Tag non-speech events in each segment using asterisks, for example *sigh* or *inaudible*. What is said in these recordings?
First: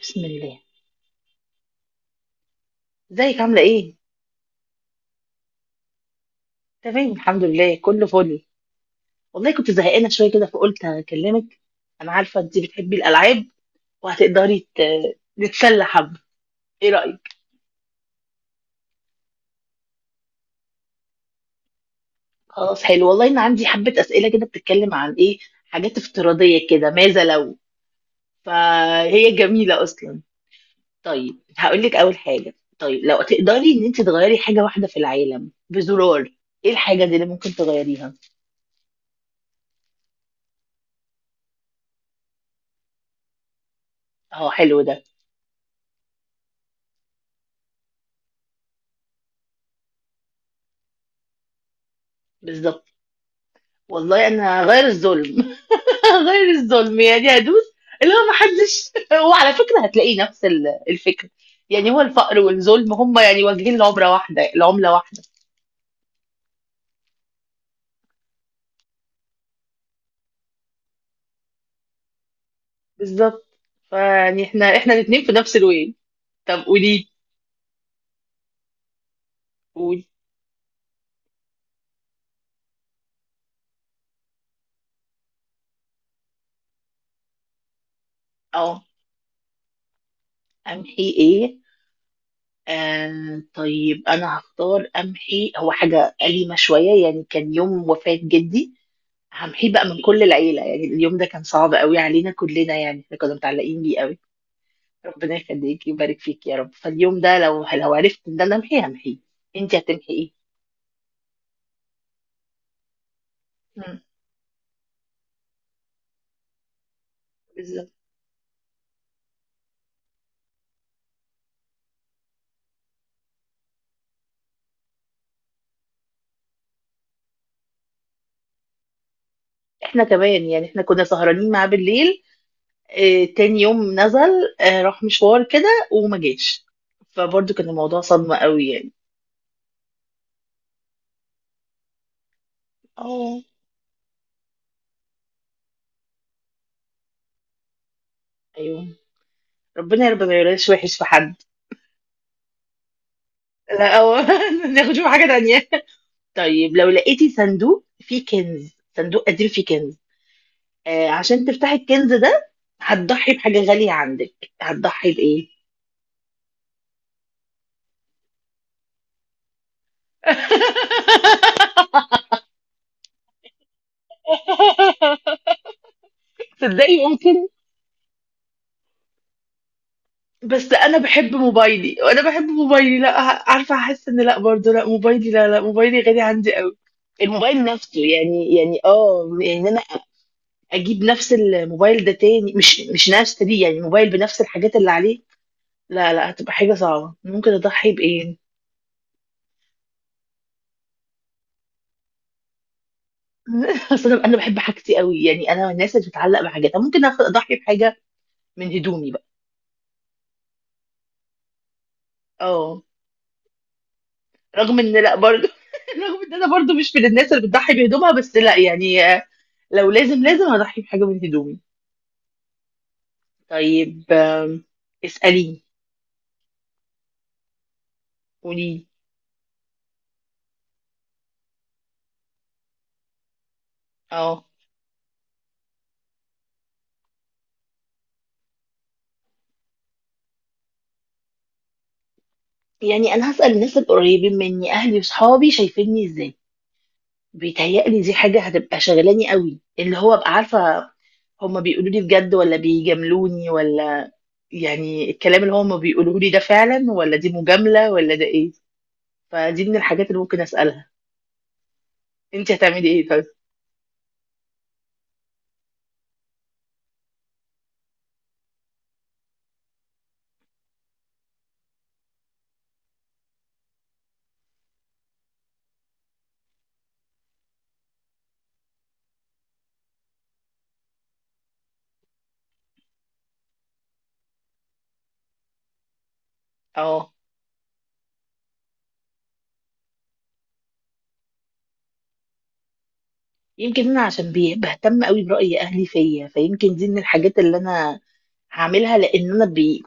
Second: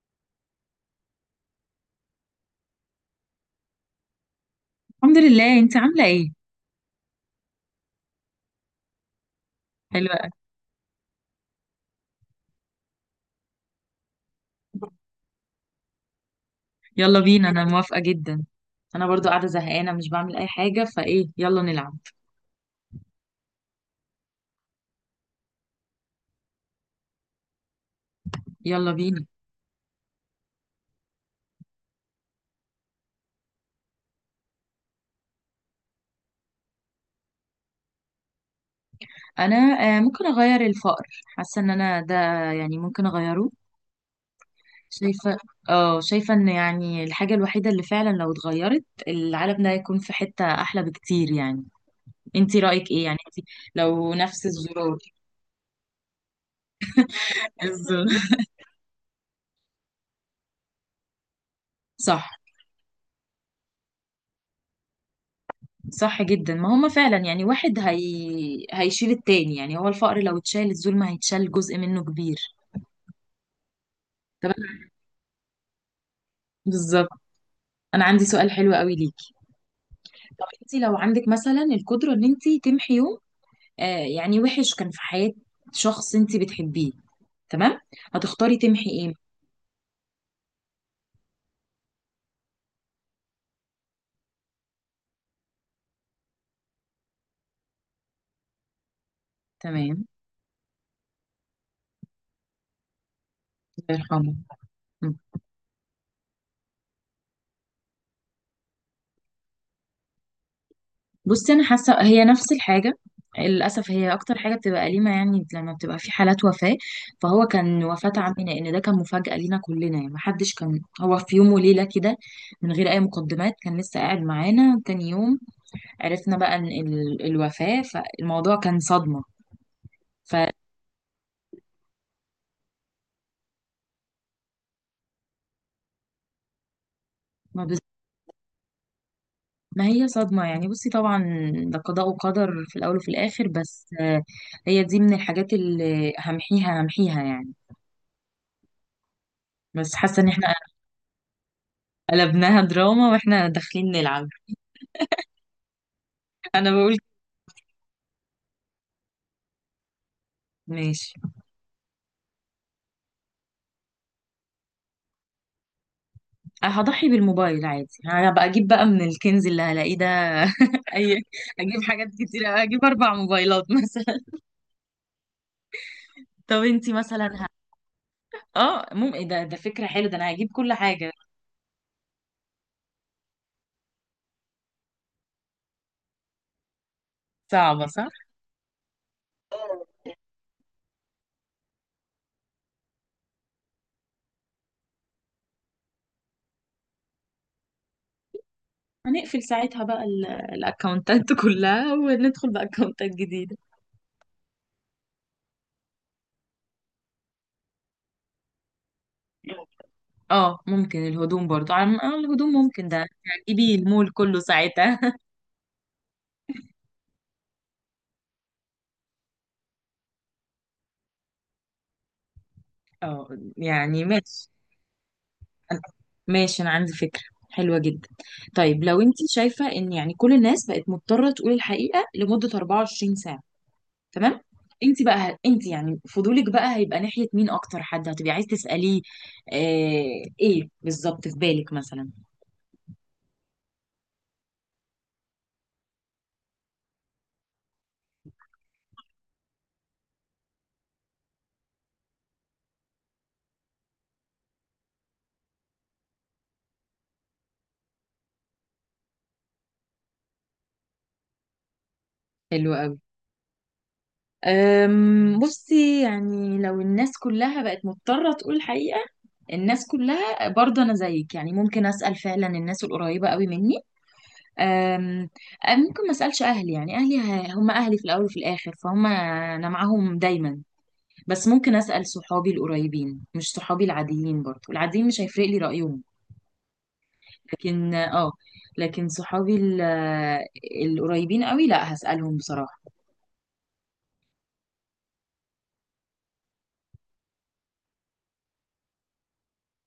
بسم الله، ازيك عاملة ايه؟ الحمد لله، انت عامله ايه؟ تمام، الحمد لله، كله فل. والله كنت زهقانة حلوه شوية قوي. كده، فقلت هكلمك. انا عارفة انتي بتحبي الألعاب، وهتقدري نتسلى حبة. ايه يلا رأيك؟ بينا، انا موافقه جدا. انا برضو قاعده زهقانه مش بعمل اي حاجه، فايه يلا نلعب. خلاص، حلو والله، انا عندي حبة أسئلة كده بتتكلم عن ايه، حاجات افتراضية كده، ماذا لو. يلا بينا. فهي جميلة أصلا. طيب، هقولك أول حاجة. طيب، لو تقدري ان انتي تغيري حاجة واحدة في العالم بزرار، ايه الحاجة دي اللي ممكن تغيريها؟ انا آه ممكن اغير الفقر، حاسه ان انا ده، يعني ممكن اغيره. اه، حلو ده. شايفه. اه، شايفه ان يعني الحاجه الوحيده اللي فعلا لو اتغيرت العالم ده هيكون في حته احلى بكتير يعني. انت بالظبط. رايك ايه يعني، انت لو والله نفس انا هغير الزرار. الظلم. *laughs* غير الظلم، يعني *laughs* هدوس. بالظبط. اللي هو ما حدش، وعلى *laughs* فكرة هتلاقي نفس الفكرة. يعني هو صح. الفقر والظلم هم يعني واجهين، العمرة واحدة، العملة واحدة. صح جدا، ما هما فعلا يعني واحد هيشيل التاني، يعني هو الفقر لو اتشال الظلم هيتشال جزء منه كبير. بالظبط. فيعني طب احنا أنا- احنا الاتنين في نفس الوين. طب بالظبط. قولي. انا عندي سؤال حلو قوي ليكي. قولي. طب انت لو عندك مثلا القدره ان انت تمحي يوم يعني وحش كان في حياه شخص انت بتحبيه، تمام، هتختاري اه، تمحي ايه؟ امحي ايه. طيب، انا هختار امحي هو حاجة أليمة شوية، يعني كان يوم وفاة جدي. همحيه بقى من تمام. كل العيلة، يعني اليوم ده كان صعب قوي علينا كلنا، يعني احنا كنا متعلقين الله بيه قوي. يرحمه. ربنا يخليك، يبارك فيك يا رب. فاليوم ده لو عرفت ان انا امحيه همحيه. انت هتمحي ايه؟ بصي، انا حاسه هي نفس الحاجه. للاسف مم. هي اكتر حاجه بتبقى أليمة يعني لما بتبقى في حالات وفاه. فهو كان بالظبط. وفاه عمي، لان ده كان مفاجاه لينا كلنا، يعني محدش كان هو في يوم وليله كده من غير اي مقدمات، كان لسه قاعد معانا تاني يوم عرفنا بقى ان الوفاه، فالموضوع كان صدمه. احنا كمان، فما يعني احنا كنا سهرانين معاه بالليل. اه، تاني يوم نزل، راح مشوار كده وما جاش. فبرضه كان بز... الموضوع صدمة قوي يعني. ما هي صدمه يعني، بصي طبعا ده قضاء وقدر في الاول وفي اه، الاخر، بس هي دي من الحاجات اللي همحيها، همحيها يعني. ايوه. بس ربنا يا رب حاسه ان ما احنا يقولش وحش في حد. قلبناها دراما واحنا داخلين لا هو *laughs* نلعب. ناخد شوف حاجة تانية. انا طيب، لو بقول لقيتي صندوق فيه كنز، صندوق قديم فيه كنز، اه، ماشي. عشان تفتحي الكنز ده، هتضحي بحاجة غالية عندك، هتضحي بإيه؟ هضحي بالموبايل عادي، هبقى اجيب بقى من الكنز اللي هلاقيه ده. اي، *laughs* اجيب حاجات *laughs* كتير، اجيب 4 موبايلات مثلا. *laughs* طب انتي تصدقي مثلا ممكن. اه ممكن ده فكرة حلوة، ده انا هجيب بس كل انا حاجة. بحب موبايلي، وانا بحب موبايلي، لا، عارفه هحس ان لا برضه، لا موبايلي، لا، لا موبايلي غالي عندي قوي. الموبايل صعبة نفسه، صح. يعني يعني انا اجيب نفس الموبايل ده تاني، مش نفس دي، يعني موبايل بنفس الحاجات اللي عليه. لا، لا هتبقى حاجه صعبه، ممكن اضحي بايه. هنقفل ساعتها بقى الاكونتات *laughs* كلها وندخل باكونتات جديدة. *laughs* اصل أنا بحب حاجتي قوي، يعني انا من الناس اللي بتتعلق بحاجاتها، ممكن اضحي بحاجه، من هدومي بقى. اه ممكن الهدوم برضو، عن الهدوم اه، ممكن ده. هتجيبي المول كله رغم ان لا ساعتها. برضه. *laughs* رغم ان انا برضه مش من الناس اللي بتضحي بهدومها، بس لا يعني، لو لازم، لازم هضحي بحاجه من هدومي. *laughs* اه طيب، يعني ماشي. اساليني. أنا- ماشي، انا عندي فكرة حلوة جدا. طيب قولي. لو انت شايفة ان يعني كل الناس بقت مضطرة تقول الحقيقة لمدة 24 ساعة، تمام، اه، انت بقى انت يعني فضولك بقى هيبقى ناحية مين، اكتر حد هتبقي عايز تسأليه؟ آه ايه بالظبط في بالك مثلا؟ يعني انا هسال الناس القريبين مني، اهلي وصحابي شايفيني ازاي. بيتهيألي دي حاجه هتبقى شغلاني قوي، اللي هو ابقى عارفه هما بيقولوا لي بجد ولا بيجاملوني ولا. يعني الكلام اللي هما بيقولوه لي ده فعلا، ولا دي مجامله، ولا ده ايه. فدي من الحاجات اللي ممكن اسالها. انت حلو هتعملي قوي. ايه طيب؟ بصي يعني لو الناس كلها بقت مضطرة تقول الحقيقة، الناس كلها برضه أنا زيك يعني ممكن أسأل فعلا الناس القريبة قوي مني. أم أم ممكن ما اسالش اهلي، يعني اهلي هم اهلي في الاول وفي الاخر فهم انا معاهم دايما. بس ممكن اسال صحابي القريبين، مش صحابي العاديين، برضو العاديين مش هيفرق لي رايهم. اه. لكن اه لكن صحابي القريبين قوي لا، هسالهم بصراحه. يمكن انا عشان بهتم قوي برأي اهلي فيا، فيمكن دي من الحاجات اللي انا هعملها، لان انا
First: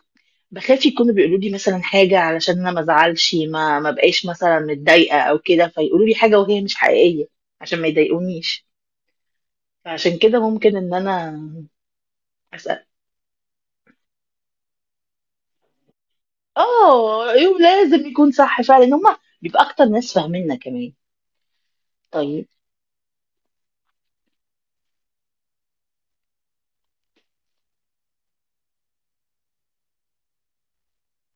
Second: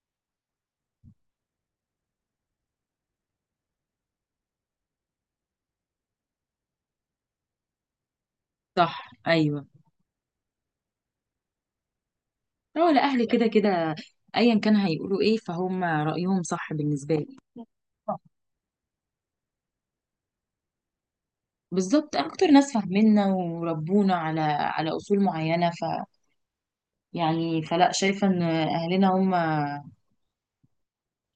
بخاف يكونوا بيقولوا لي مثلا حاجة علشان انا ما ازعلش، ما بقاش مثلا متضايقة او كده، فيقولوا لي حاجة وهي مش حقيقية، عشان ما يضايقونيش. صح، ايوه. فعشان كده ممكن ان انا اسأل. هو لا، اهلي كده كده ايا كان هيقولوا ايه فهم رايهم صح بالنسبه اه، لي. ايوه، لازم يكون صح فعلا، هم بيبقى اكتر ناس فاهميننا كمان. بالظبط، اكتر طيب، ناس فاهميننا وربونا على اصول معينه. يعني فلا شايفة ان اهلنا هم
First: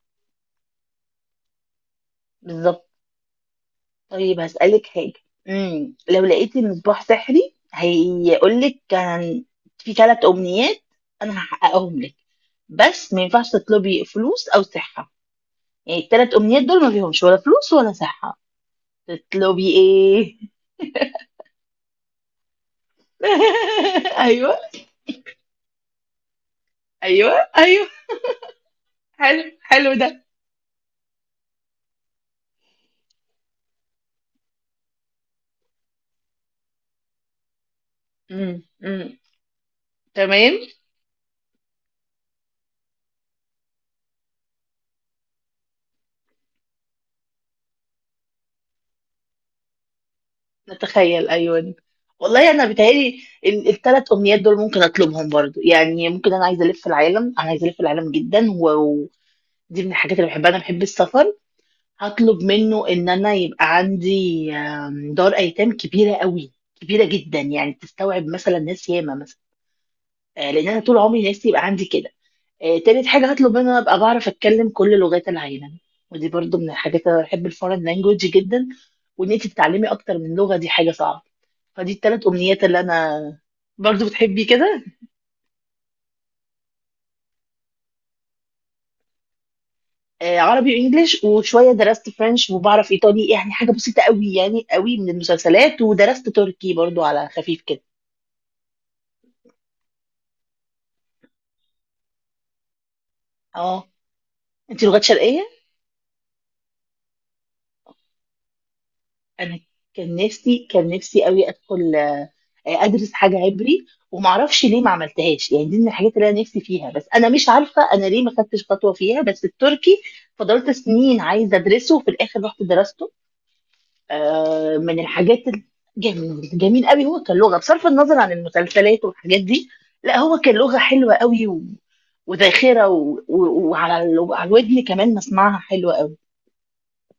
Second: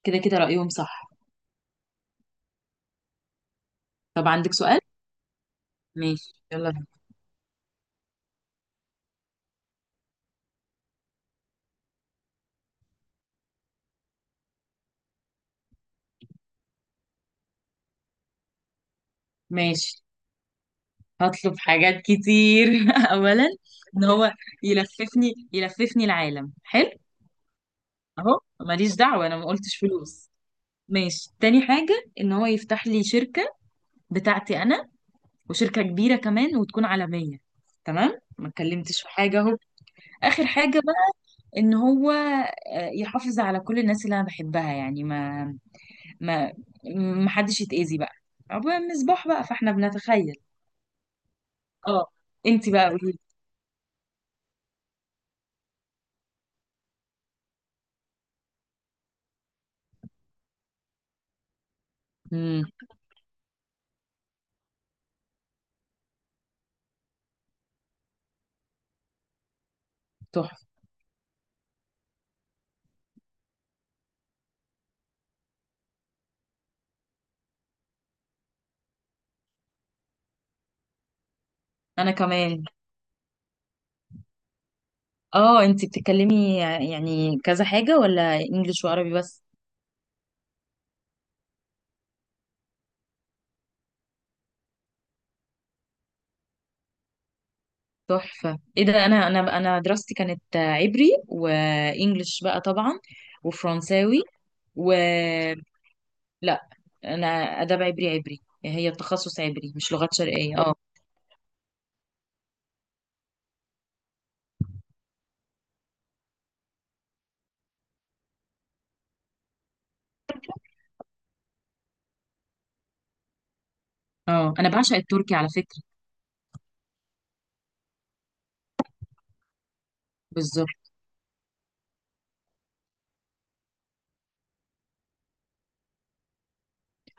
كده كده رأيهم صح. بالظبط. طب طيب، عندك سؤال؟ هسألك حاجة. لو ماشي، لقيتي يلا بينا. مصباح سحري هيقول لك كان في 3 أمنيات، أنا هحققهم لك، بس ما ينفعش تطلبي فلوس أو صحة. يعني ال3 أمنيات دول ما فيهمش ولا فلوس ولا صحة. تطلبي ماشي، إيه؟ هطلب حاجات كتير *laughs* اولا، ان *laughs* هو أيوه. يلففني، يلففني العالم حلو. أيوه، أيوه. اهو ماليش دعوة، انا حلو، ما قلتش حلو ده. فلوس. ماشي، تاني حاجة ان هو يفتح لي شركة بتاعتي انا، وشركة كبيرة كمان وتكون عالمية، تمام، ما امم، اتكلمتش في امم. حاجة اهو. اخر تمام. حاجة بقى، ان هو يحافظ على كل الناس اللي انا بحبها، يعني ما ما حدش يتأذي بقى. عبوة المصباح بقى فاحنا بنتخيل. نتخيل، أيوه. اه. والله أنا انت بقى قولي بيتهيألي لي. ال3 أمنيات دول ممكن أطلبهم برضو، يعني ممكن، أنا عايزة ألف العالم، أنا عايزة ألف العالم جدا، و... دي من الحاجات اللي باحبها، أنا باحب السفر، هاطلب امم منه إن أنا يبقى عندي دار أيتام كبيرة أوي، كبيرة جدًا، يعني تستوعب مثلًا ناس ياما مثلًا، تحفة. لإن أنا طول عمري نفسي يبقى عندي كده. تالت حاجة هاطلب منه إن أنا أبقى باعرف أتكلم كل لغات العالم، ودي برضه من الحاجات، أنا باحب الforeign language جدًا، وإن أنتِ تتعلمي أكتر من لغة دي حاجة صعبة، فدي انا ال3 أمنيات كمان. اللي أنا. برضه بتحبي كده؟ اه انت بتتكلمي يعني كذا حاجة، ولا انجليش وعربي بس؟ آه، عربي وانجليش وشويه درست فرنش وبعرف ايطالي، يعني حاجه بسيطه قوي، يعني قوي من المسلسلات، ودرست تركي برضو على خفيف كده. تحفة، ايه ده، انا دراستي كانت عبري وانجليش بقى طبعا، اه، وفرنساوي. انت و لغات شرقيه. لا، انا اداب عبري. عبري هي التخصص، انا عبري مش لغات كان شرقية، نفسي، اه. كان نفسي قوي ادخل، ادرس حاجه عبري، ومعرفش ليه ما عملتهاش، يعني دي من الحاجات اللي انا نفسي فيها، بس انا مش عارفه انا ليه ما خدتش خطوه فيها. بس التركي فضلت سنين عايزه ادرسه، وفي الاخر رحت درسته. اه انا بعشق من التركي الحاجات على فكرة. الجميل، جميل قوي، هو كان لغه بصرف النظر عن المسلسلات والحاجات دي. لا هو كان لغه بالظبط. حلوه قوي، و... وذاخره، وعلى الودن كمان مسمعها حلوه قوي.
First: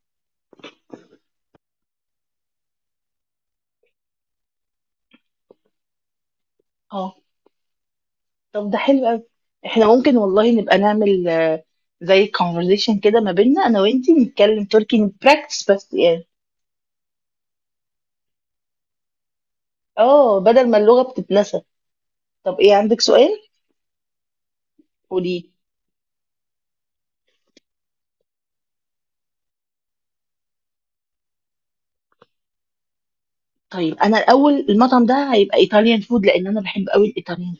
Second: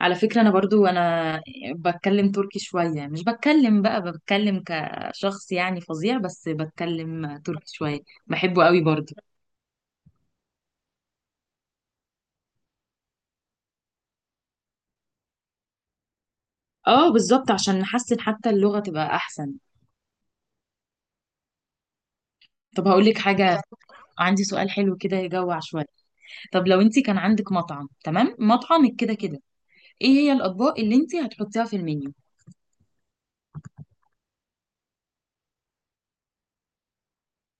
على فكرة أنا برضو أنا بتكلم تركي شوية، مش بتكلم بقى، بتكلم كشخص يعني فظيع، بس اه، بتكلم تركي شوية. بحبه طب ده قوي حلو برضو. قوي. احنا ممكن والله نبقى نعمل زي كونفرزيشن كده ما بيننا انا وانتي، نتكلم تركي، نبراكتس بس يعني. اه بالظبط، عشان نحسن، حتى اللغة تبقى أحسن. اه، بدل ما اللغه بتتنسى. طب ايه، طب عندك هقولك سؤال؟ حاجة. عندي سؤال حلو كده قولي. يجوع شوية. طب لو انت كان عندك مطعم، تمام، مطعمك كده كده ايه هي الأطباق اللي انت هتحطيها في المنيو؟ طيب، انا الاول المطعم ده هيبقى ايطاليان فود، لان انا بحب قوي الايطاليان.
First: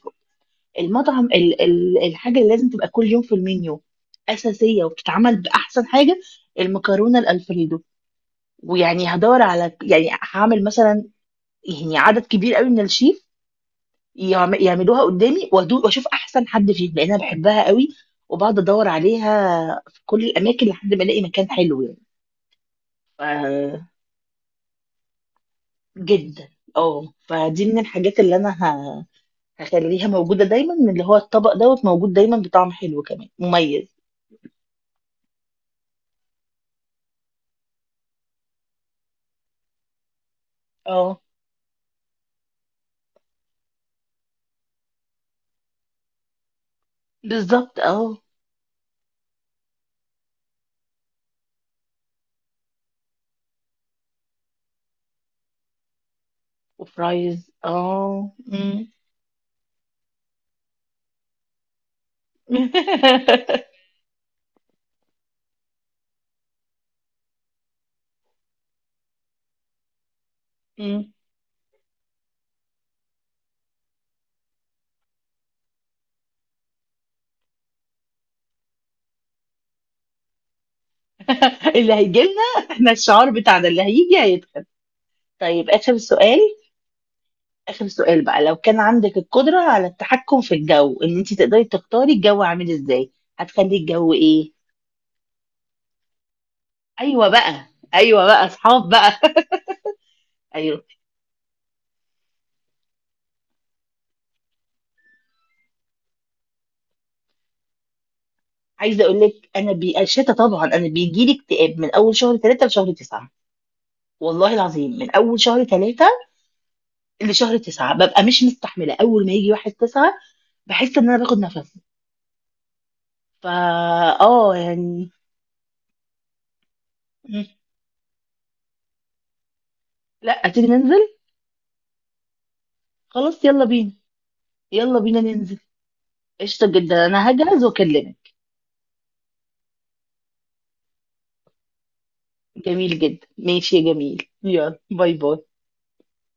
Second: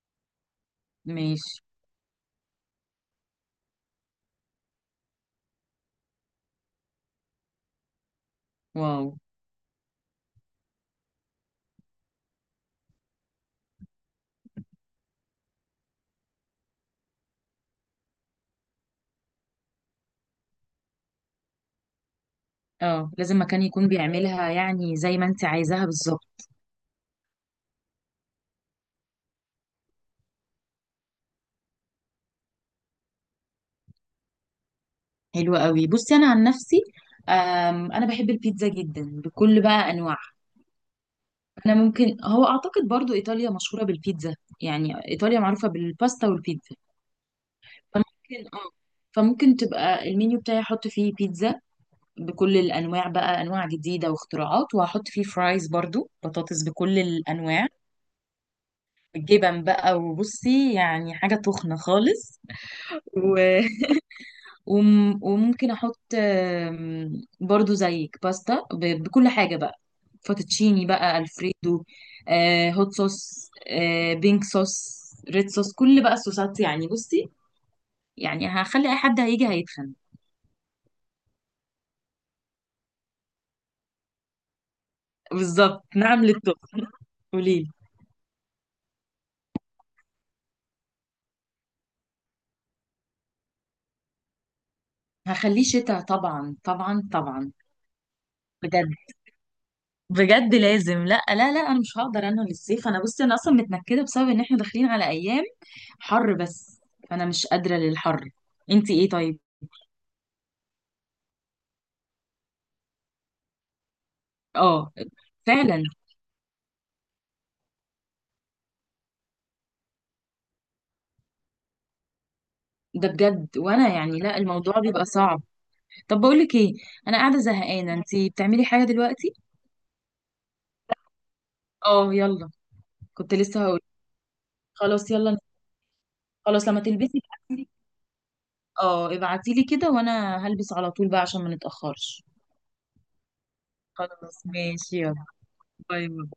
المطعم ماشي. ال ال الحاجة اللي لازم تبقى كل يوم في المنيو، أساسية وبتتعمل بأحسن حاجة، المكرونة الألفريدو. واو. ويعني هدور على، يعني هعمل مثلا، يعني عدد كبير قوي من الشيف يعملوها قدامي وأدوق واشوف احسن حد فيهم، لان انا بحبها قوي، وبقعد ادور عليها في كل الاماكن لحد ما الاقي مكان حلو يعني. اه لازم مكان يكون ف- بيعملها يعني زي ما انت عايزاها بالظبط. جدا. اه، فدي من الحاجات اللي انا هخليها موجوده دايما، من اللي هو الطبق دوت موجود دايما بطعم حلو كمان مميز. حلو قوي. بصي انا عن نفسي، انا بحب البيتزا جدا بكل بقى انواعها. اه، انا ممكن هو اعتقد برضو ايطاليا مشهوره بالبيتزا، يعني ايطاليا معروفه بالباستا والبيتزا. بالضبط، فممكن اه فممكن تبقى المنيو بتاعي احط فيه بيتزا بكل الانواع بقى، انواع جديده واختراعات، وهحط فيه فرايز برضو، بطاطس بكل وفرايز، الانواع، جبن بقى، وبصي يعني حاجه تخنه خالص. إمم. *laughs* وممكن احط برضو زيك باستا، بكل حاجه بقى، فوتوتشيني بقى *laughs* الفريدو، هوت صوص، بينك صوص، ريد صوص، كل بقى الصوصات يعني. بصي يعني هخلي اي حد هيجي هيتخن. اللي هييجي لنا إحنا الشعار بتاعنا، اللي هييجي هيكسب. طيب، بالظبط، آخر نعم سؤال. للطب. قوليلي. آخر سؤال بقى، لو كان عندِك القدرة على التحكم في الجو، إن أنتِ تقدري تختاري الجو عامل إزاي، هتخلّي الجو إيه؟ هخليه شتاء طبعا طبعا أيوه طبعا. بقى. أيوه بقى، بجد، أصحاب بقى. *laughs* بجد أيوه. لازم. لا لا لا، انا مش هقدر. انا للصيف انا، بصي انا اصلا متنكده بسبب ان احنا داخلين على ايام حر بس، فانا مش قادره للحر. انتي عايزة ايه أقول طيب؟ لِك أنا الشتا طبعًا، أنا بييجي لي اكتئاب من أول شهر 3 لشهر 9، والله العظيم، اه من أول شهر فعلا، 3 لشهر 9 ببقى مش مستحملة. أول ما يجي واحد تسعة بحس إن أنا باخد نفسي. ده بجد، فا وانا يعني لا، اه الموضوع بيبقى يعني. صعب. طب بقول لك ايه، انا قاعده مم. زهقانه، انتي بتعملي حاجه دلوقتي؟ لا، تيجي ننزل؟ اه يلا. كنت خلاص، يلا لسه هقول. بينا. يلا خلاص بينا يلا. ننزل. قشطة خلاص، لما جدا، تلبسي أنا هجهز ابعتيلي، وأكلمك. اه ابعتيلي كده وانا هلبس على طول بقى عشان ما نتاخرش. جميل جدا، ماشي يا جميل، خلاص، يلا ماشي، باي يلا. باي. باي باي.